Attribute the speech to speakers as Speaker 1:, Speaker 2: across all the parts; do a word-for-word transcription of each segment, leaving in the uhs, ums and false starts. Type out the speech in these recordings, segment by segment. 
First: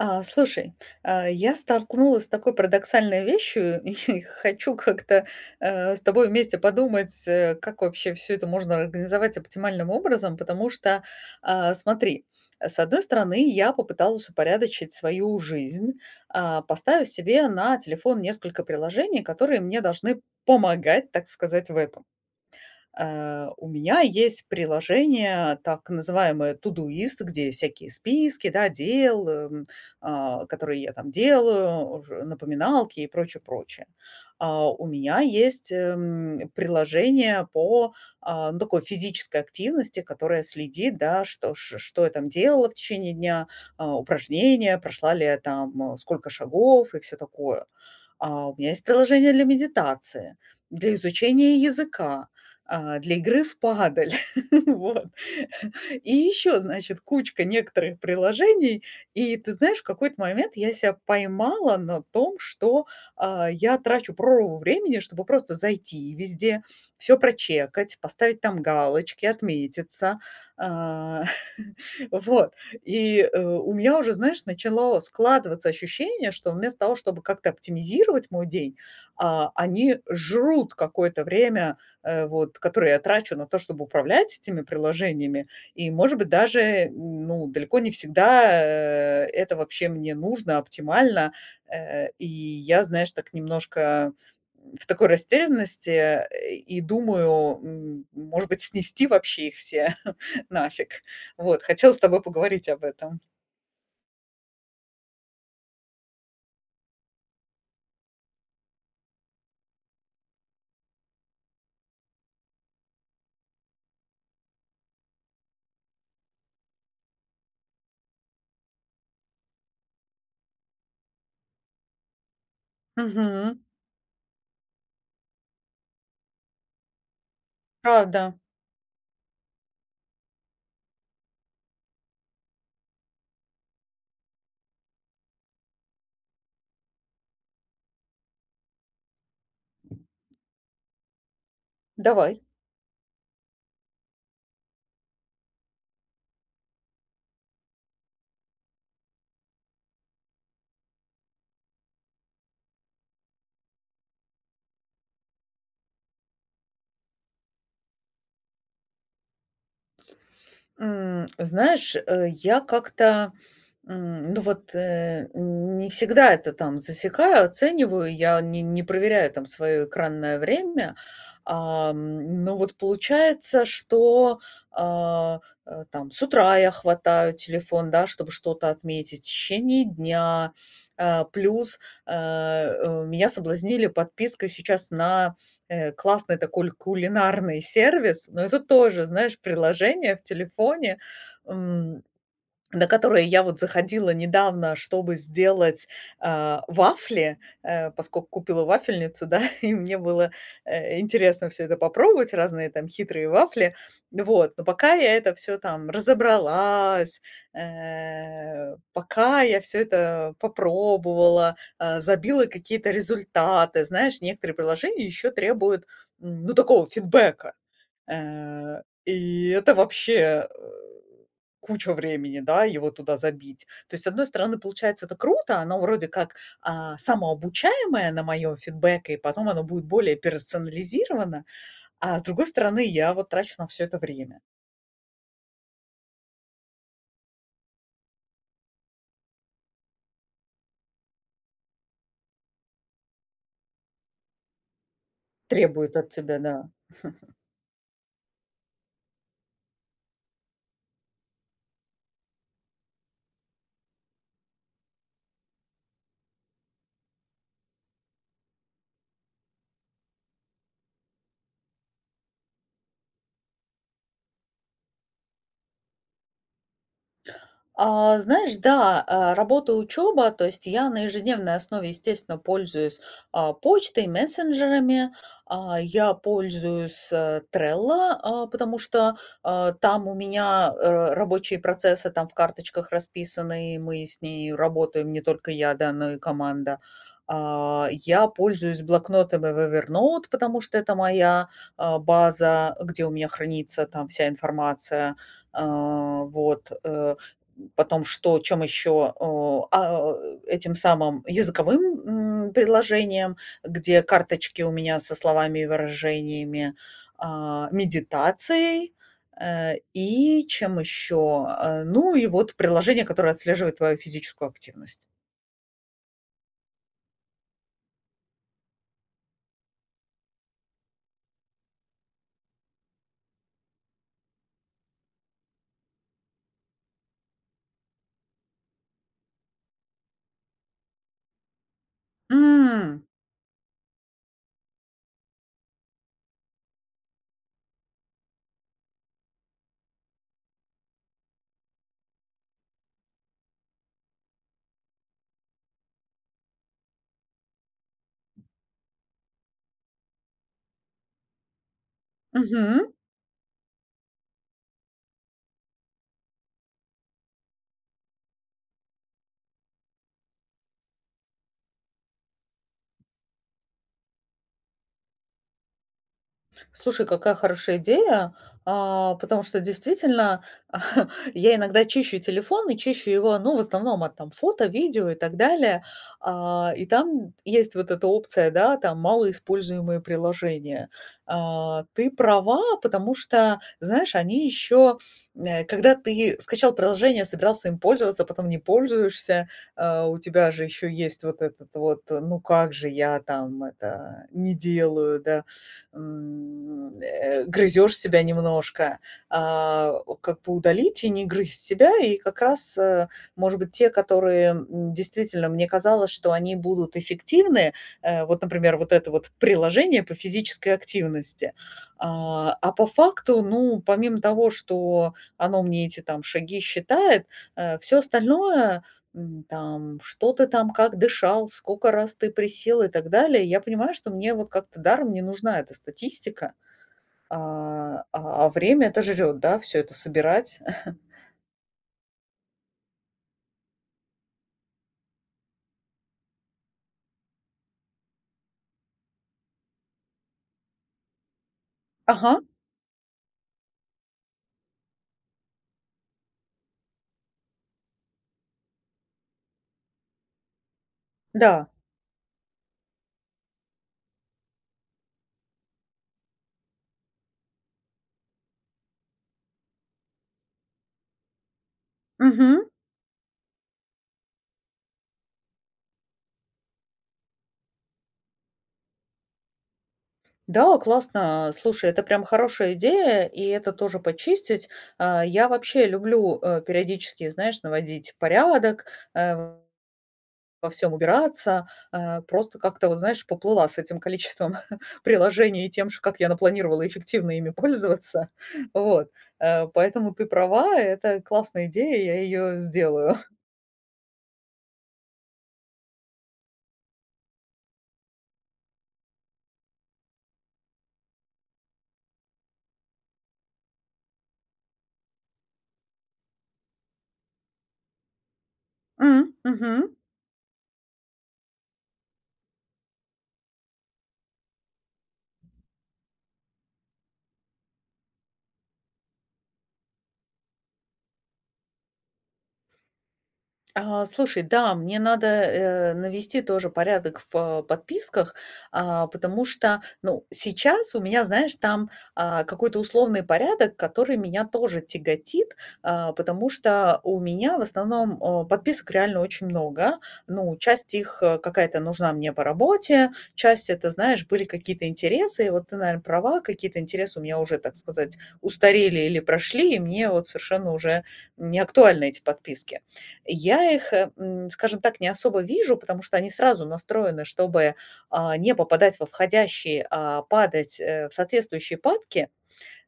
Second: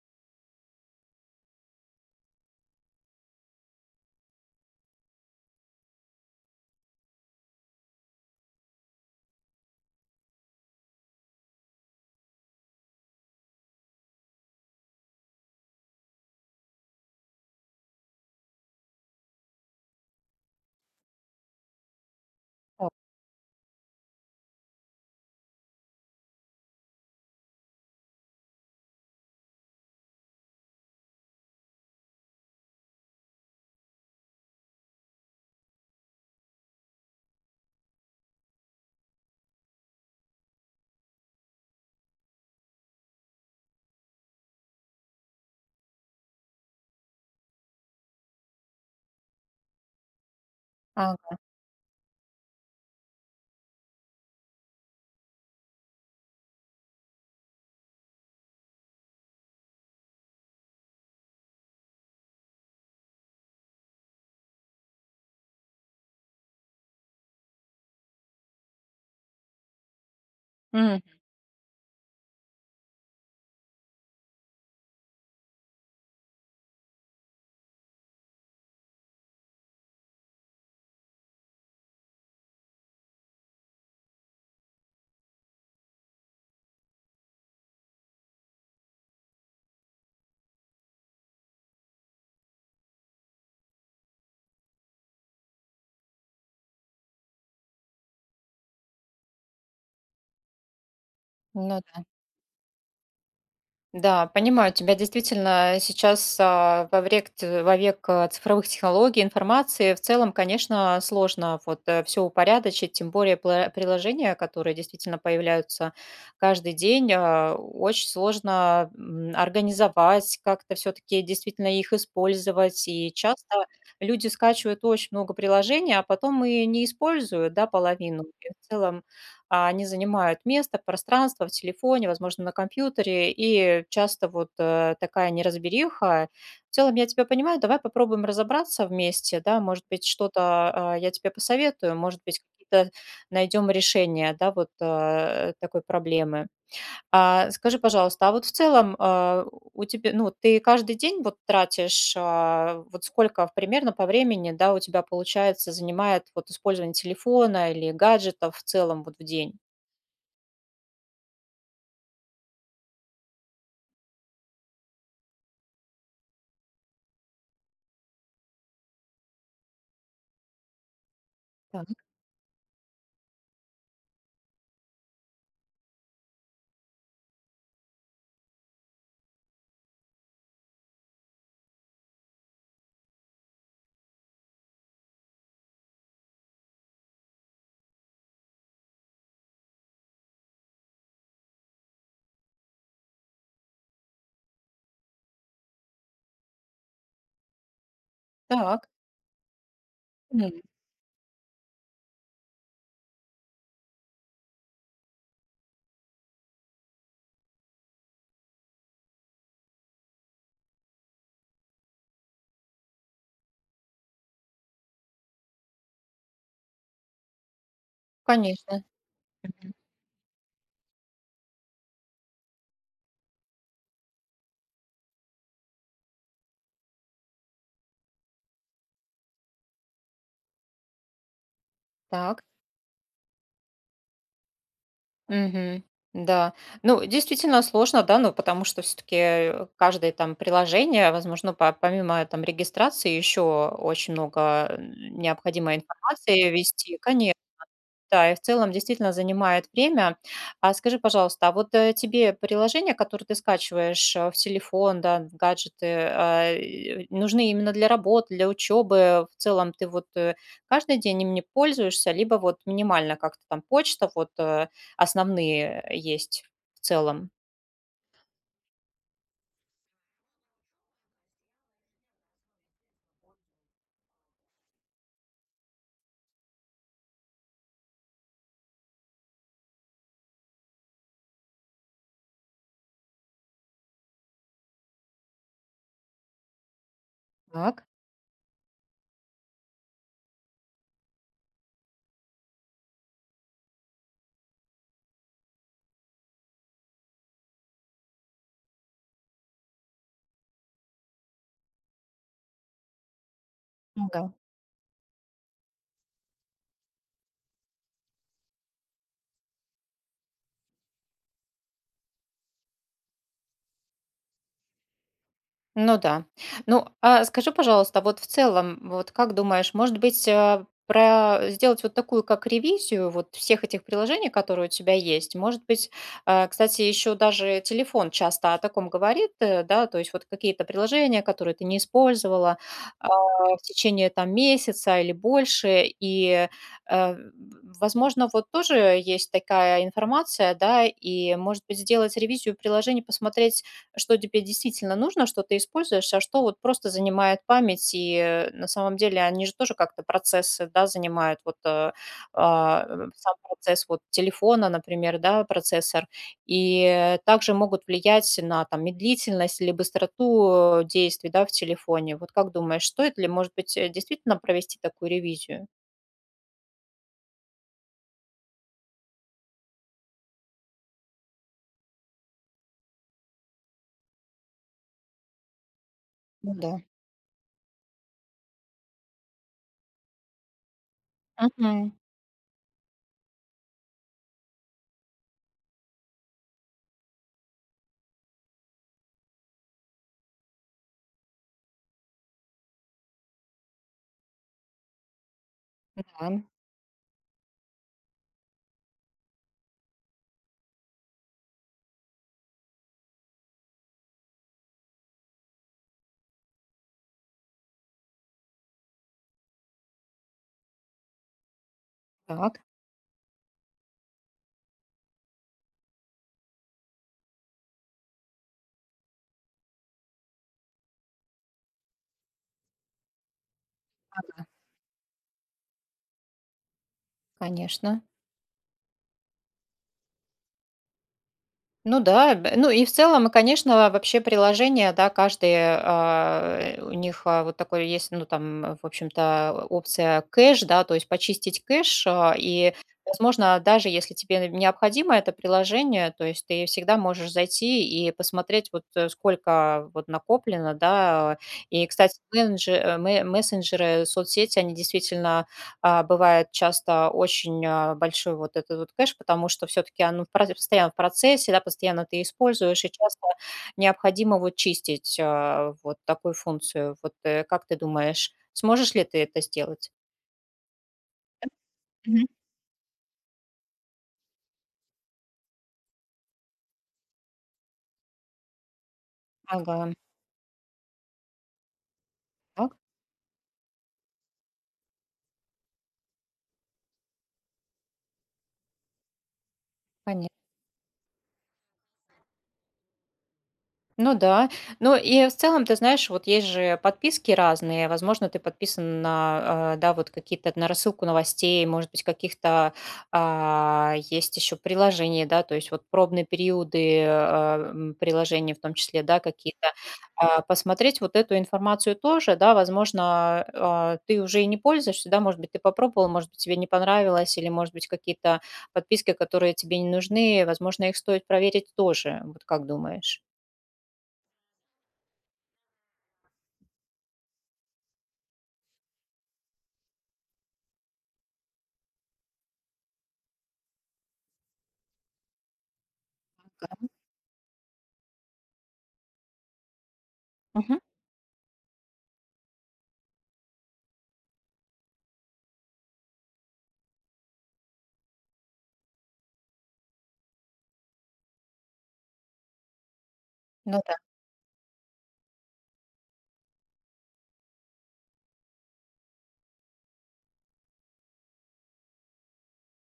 Speaker 1: А, слушай, а, я столкнулась с такой парадоксальной вещью и хочу как-то, э, с тобой вместе подумать, э, как вообще все это можно организовать оптимальным образом. Потому что, а, смотри, с одной стороны, я попыталась упорядочить свою жизнь, а, поставив себе на телефон несколько приложений, которые мне должны помогать, так сказать, в этом.
Speaker 2: О,
Speaker 1: Э, у меня есть приложение, так называемое Todoist, где всякие списки, да, дел, эм, а, которые я там делаю, уже напоминалки и прочее, прочее. А, у меня есть эм, приложение по а, ну, такой физической активности, которое следит, да, что, ш- что я там делала в течение дня, а, упражнения, прошла ли я там, э, сколько шагов и все такое. А, у меня есть приложение для медитации, для
Speaker 2: ага.
Speaker 1: изучения языка, а, для игры в падаль. Вот. И еще, значит, кучка некоторых приложений. И ты знаешь, в какой-то момент я себя поймала на том, что а, я трачу прорву времени, чтобы просто зайти и везде все прочекать, поставить там галочки, отметиться.
Speaker 2: М,
Speaker 1: а, Вот. И, э, у меня уже, знаешь, начало складываться ощущение, что вместо того, чтобы как-то оптимизировать мой день, а, они жрут какое-то время, э, вот, которое я трачу на то, чтобы управлять этими приложениями. И, может быть, даже, м, ну, далеко не всегда, э, это вообще мне нужно оптимально. Э, и я, знаешь, так немножко в такой растерянности, э, и думаю, м, может быть, снести вообще их все нафиг. Вот,
Speaker 2: ну
Speaker 1: хотела с
Speaker 2: да.
Speaker 1: тобой поговорить об этом.
Speaker 2: Да, понимаю, тебя действительно сейчас а, во врек, т- во век а, цифровых технологий, информации в целом, конечно, сложно вот все упорядочить, тем более пла- приложения, которые действительно появляются каждый день, а, очень сложно м, организовать, как-то все-таки действительно их использовать. И
Speaker 1: Мгм.
Speaker 2: часто люди скачивают очень много приложений, а потом и не используют, да, половину.
Speaker 1: Правда.
Speaker 2: И в целом А, они занимают место, пространство в телефоне, возможно, на компьютере, и часто вот, э, такая неразбериха. В целом я тебя понимаю, давай попробуем разобраться вместе, да, может быть, что-то, а, я тебе посоветую, может быть,
Speaker 1: Давай.
Speaker 2: какие-то найдем решение, да, вот, э, такой проблемы. А, скажи, пожалуйста, а вот в целом, а, у тебя, ну, ты каждый день вот тратишь, а, вот сколько примерно по времени, да, у тебя получается, занимает вот использование телефона или гаджетов в целом вот в день?
Speaker 1: М, знаешь, э, я как-то, м, ну вот, э, не всегда это там засекаю, оцениваю, я не не проверяю там свое экранное время.
Speaker 2: Так,
Speaker 1: Ам, но вот получается, что, а, э, там с утра я хватаю телефон, да, чтобы что-то отметить, в течение дня. А, плюс, э, э, меня соблазнили подпиской сейчас на, э, классный такой кулинарный сервис, но это тоже, знаешь, приложение в телефоне. М, на которые я вот заходила недавно, чтобы сделать, а, вафли, э, поскоку купила
Speaker 2: так.
Speaker 1: вафельницу, да, и мне было,
Speaker 2: М,
Speaker 1: э, интересно все это попробовать, разные там хитрые вафли. Вот, но пока я это все там разобралась, э, пока я все это попробовала, а, забила какие-то результаты. Знаешь, некоторые приложения еще требуют, м, ну, такого фидбэка.
Speaker 2: конечно.
Speaker 1: Э, и
Speaker 2: Мгм.
Speaker 1: это вообще, э кучу времени, да, его туда забить. То есть, с одной стороны, получается, это круто, оно вроде как, а, самообучаемое на моем фидбэке, и потом оно будет более персонализировано, а с
Speaker 2: Так.
Speaker 1: другой стороны, я вот трачу на все это время.
Speaker 2: Мгм. Да. Ну, действительно сложно, да, ну, потому что все-таки каждое там приложение, возможно, по- помимо там регистрации еще очень много м, необходимой
Speaker 1: Требует от тебя,
Speaker 2: информации
Speaker 1: да.
Speaker 2: вести, конечно. Да, и в целом действительно занимает время. А скажи, пожалуйста, а вот, э, тебе приложения, которые ты скачиваешь, э, в телефон, да, в гаджеты, а, и э, нужны именно для работы, для учебы? В целом ты вот, э, каждый день ими пользуешься, либо вот минимально как-то там почта, вот, э, основные э, есть в целом?
Speaker 1: А, знаешь, да, а, работа, учеба, то есть я на ежедневной основе, естественно, пользуюсь, а, почтой, мессенджерами, а, я пользуюсь, э, Trello, а, потому что, а, там у меня, э, рабочие процессы там в карточках расписаны, и мы с ней работаем, не только я, да, но и команда.
Speaker 2: Так.
Speaker 1: А, я пользуюсь блокнотами в Evernote, потому что это моя, а, база, где у меня хранится там вся информация. А, вот, э потом что, чем еще, о, а, этим самым языковым, м, предложением, где
Speaker 2: М. Да.
Speaker 1: карточки у меня со словами и выражениями, а, медитацией, э, и чем еще, э, ну и вот приложение, которое отслеживает твою физическую активность.
Speaker 2: Ну да. Ну, а скажи, пожалуйста, вот в целом, вот как думаешь, может быть, а, про э, сделать вот такую как ревизию вот всех этих приложений, которые у тебя есть? Может быть, а, кстати, еще даже телефон часто о таком говорит, э, да, то есть вот какие-то приложения, которые ты не использовала
Speaker 1: М,
Speaker 2: а, в течение там месяца или больше, и, э, возможно, вот тоже есть такая информация, да, и, может быть, сделать ревизию приложений, посмотреть, что тебе действительно нужно, что ты используешь, а что вот просто занимает память. И э, на самом деле они же тоже как-то процессы, да, занимают. Вот э, а,
Speaker 1: мгм.
Speaker 2: э, сам процесс вот телефона, например, да, процессор. И э, также могут влиять на там медлительность или быстроту э, действий, да, в телефоне. Вот как думаешь, стоит ли, может быть, э, действительно провести такую ревизию?
Speaker 1: Слушай, какая хорошая идея, а, потому что действительно я иногда чищу телефон и чищу его, ну, в основном от там фото, видео и так далее.
Speaker 2: Ну да.
Speaker 1: А, и там есть вот эта опция, да, там малоиспользуемые приложения. А,
Speaker 2: Мгм.
Speaker 1: ты права, потому что, знаешь, они еще, э, когда ты скачал приложение, собирался им пользоваться, потом не пользуешься, а, у тебя же еще есть вот этот вот, э, ну как же я там это не делаю, да,
Speaker 2: Да,
Speaker 1: грызешь себя немножко, а, как бы удалить и не грызть себя. И как раз, э, может быть, те, которые, м, действительно, мне казалось, что они будут эффективны, э, вот, например, вот это вот приложение по физической активности. А,
Speaker 2: так,
Speaker 1: а по факту, ну, помимо того, что оно мне эти там шаги считает, все остальное. М, там, что ты там, как дышал, сколько раз ты присел и так далее. Я понимаю, что мне
Speaker 2: да,
Speaker 1: вот как-то даром не нужна эта статистика, а,
Speaker 2: конечно.
Speaker 1: а а время это жрет, да, все это собирать.
Speaker 2: Ну да, б ну и в целом, и, конечно, вообще приложения, да, каждый, а, у них, а, вот такой есть, ну, там, э, в общем-то, опция кэш, да, то есть почистить кэш, а,
Speaker 1: Ага,
Speaker 2: и, возможно, даже если тебе необходимо это приложение, то есть ты всегда можешь зайти и посмотреть, вот, э, сколько вот накоплено, да.
Speaker 1: да.
Speaker 2: И, кстати, менедже э, ме мессенджеры, соцсети, они действительно а, бывает часто очень а, большой вот этот вот кэш, потому что все-таки оно в проц- постоянно в процессе, да, постоянно ты
Speaker 1: Мгм.
Speaker 2: используешь, и часто необходимо вот чистить а, вот такую функцию. Вот э, как ты думаешь, сможешь ли ты это сделать?
Speaker 1: Да, классно. Слушай, это прям
Speaker 2: Мгм.
Speaker 1: хорошая идея, и это тоже почистить. А, Я вообще люблю э, периодически, знаешь, наводить порядок, э,
Speaker 2: Ага,
Speaker 1: во всем убираться. Э, просто
Speaker 2: так,
Speaker 1: как-то, вот знаешь, поплыла с этим количеством приложений и тем, ш как я напланировала эффективно ими пользоваться. Вот, э, поэтому ты
Speaker 2: понятно.
Speaker 1: права, это классная идея, я ее сделаю.
Speaker 2: Ну да. Ну и в целом, ты знаешь, вот есть же подписки разные. Возможно, ты подписан на, а, да, вот какие-то на рассылку новостей, может быть, каких-то а, есть еще приложения, да, то есть вот пробные периоды а, м, приложений в том числе, да,
Speaker 1: М,
Speaker 2: какие-то.
Speaker 1: мгм.
Speaker 2: А, посмотреть вот эту информацию тоже, да, возможно, а, ты уже и не пользуешься, да, может быть, ты попробовал, может быть, тебе не понравилось, или, может быть, какие-то подписки, которые тебе не нужны, возможно, их стоит проверить тоже. Вот как думаешь?
Speaker 1: А, слушай, да, мне надо, э, навести тоже порядок в, э, подписках, а, потому что, ну, сейчас у меня, знаешь, там, а, какой-то условный порядок, который меня тоже тяготит, а, потому что у меня в основном, о, подписок реально очень много. Ну,
Speaker 2: Мгм.
Speaker 1: часть их, э, какая-то нужна мне по работе, часть это, знаешь, были какие-то интересы. И вот ты, наверно, права, какие-то интересы у меня уже, так сказать, устарели или прошли, и мне вот совершенно уже не актуальны эти подписки. Я
Speaker 2: Ну
Speaker 1: их,
Speaker 2: да.
Speaker 1: э, м, скажем так, не особо вижу, потому что они сразу настроены, чтобы, а, не попадать во входящие, а падать, э, в соответствующие папки.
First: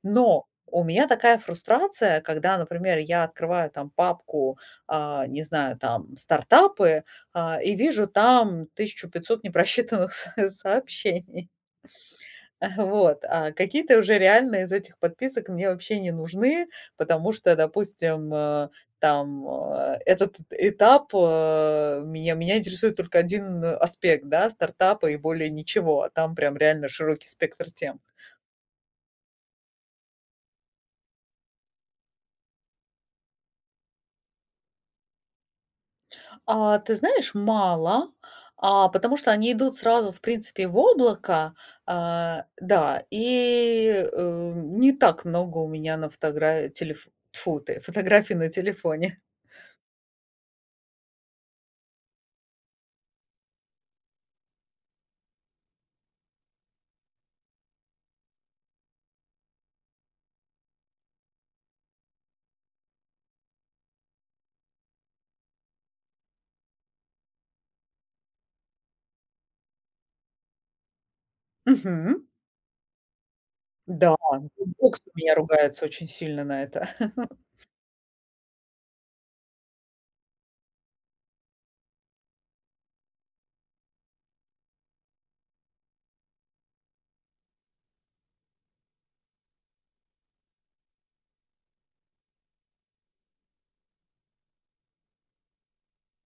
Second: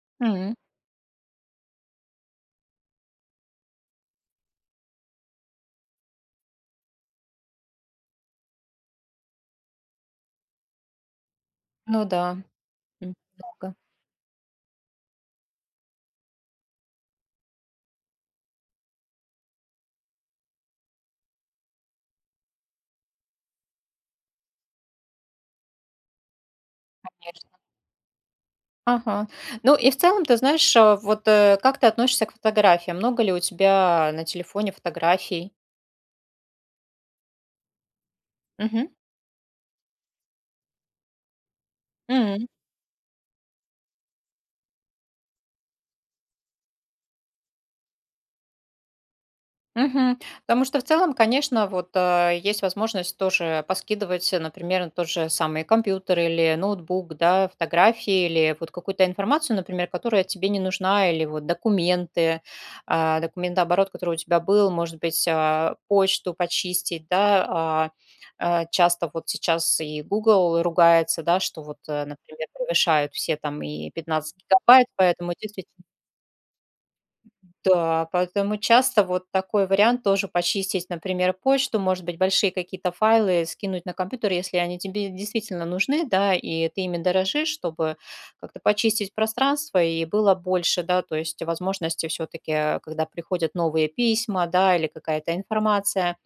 Speaker 1: Но
Speaker 2: М.
Speaker 1: у меня такая фрустрация, когда, например, я открываю там папку, а, не знаю, там стартапы, а, и вижу там тысяча пятьсот непрочитанных со сообщений.
Speaker 2: Ну да. М,
Speaker 1: Вот, а
Speaker 2: много,
Speaker 1: какие-то уже реально из этих подписок мне вообще не нужны, потому что, допустим, э, там, э, этот этап, э, меня меня интересует только один аспект, да, стартапа и более ничего, а там прям реально широкий
Speaker 2: конечно.
Speaker 1: спектр тем.
Speaker 2: Ага. Ну и в целом, ты знаешь, а, вот, э, как ты относишься к фотографиям? Много ли у тебя на телефоне фотографий?
Speaker 1: А, ты знаешь, мало,
Speaker 2: Мгм.
Speaker 1: а, потому что они идут сразу, в принципе, в облако, а,
Speaker 2: М.
Speaker 1: да, и, э, не так много у меня на фотогра телеф тьфу ты, фотографий на телефоне.
Speaker 2: Мгм. Потому что в целом, конечно, вот, а, есть возможность тоже поскидывать, э, например, тот же самый компьютер или ноутбук, да, фотографии или вот какую-то информацию, например, которая тебе не нужна, или вот документы, а, документооборот, который у тебя был, может быть, а, почту почистить, да. А, а, часто вот сейчас и Google ругается, да, что вот, э,
Speaker 1: Мгм.
Speaker 2: например, превышают все там и
Speaker 1: Да,
Speaker 2: пятнадцать гигабайт,
Speaker 1: бокс у
Speaker 2: поэтому
Speaker 1: меня
Speaker 2: действительно
Speaker 1: ругается очень сильно на это.
Speaker 2: да, поэтому часто вот такой вариант тоже почистить, например, почту, может быть, большие какие-то файлы скинуть на компьютер, если они тебе действительно нужны, да, и ты ими дорожишь, чтобы как-то почистить пространство и было больше, да, то есть возможности все-таки, когда приходят новые письма, да, или какая-то информация,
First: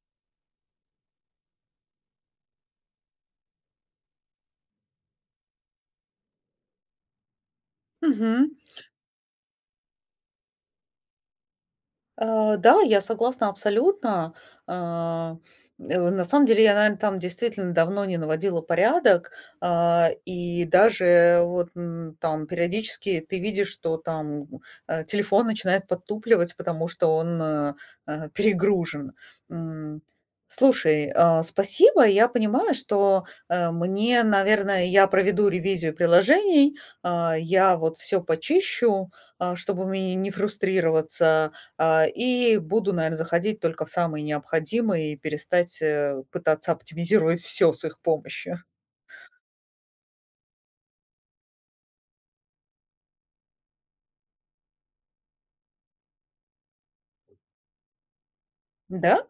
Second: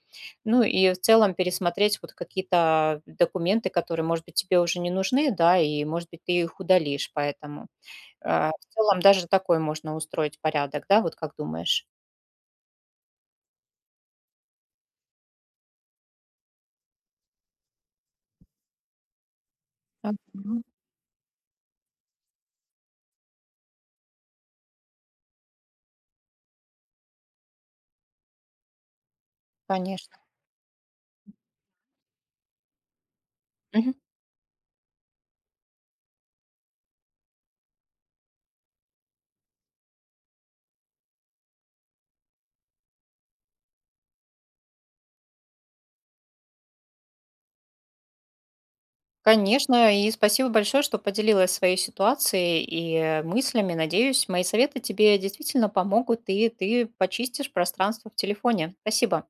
Speaker 2: ну и в целом пересмотреть вот какие-то документы, которые, может быть, тебе уже не нужны, да, и, может быть, ты их удалишь, поэтому. А,
Speaker 1: Мгм.
Speaker 2: в целом даже такой можно устроить порядок, да, вот как думаешь?
Speaker 1: Э, да, я согласна абсолютно. А, э, на самом деле я, наверно, там действительно давно не наводила порядок. А,
Speaker 2: Мгм.
Speaker 1: и даже вот, м, там периодически ты видишь, что там, э, телефон начинает подтупливать, потому что он, э, э, перегружен. М,
Speaker 2: Конечно.
Speaker 1: Слушай, а, спасибо. Я понимаю, что, э,
Speaker 2: Мгм.
Speaker 1: мне, наверное, я проведу ревизию приложений, а, я вот все почищу, а, чтобы мне не фрустрироваться. А, и буду, наверное, заходить только в самые необходимые и перестать, э, пытаться оптимизировать все с их помощью.
Speaker 2: Конечно, и спасибо большое, что поделилась своей ситуацией и мыслями. Надеюсь, мои советы тебе действительно помогут, и ты почистишь пространство в телефоне.
Speaker 1: Да,
Speaker 2: Спасибо.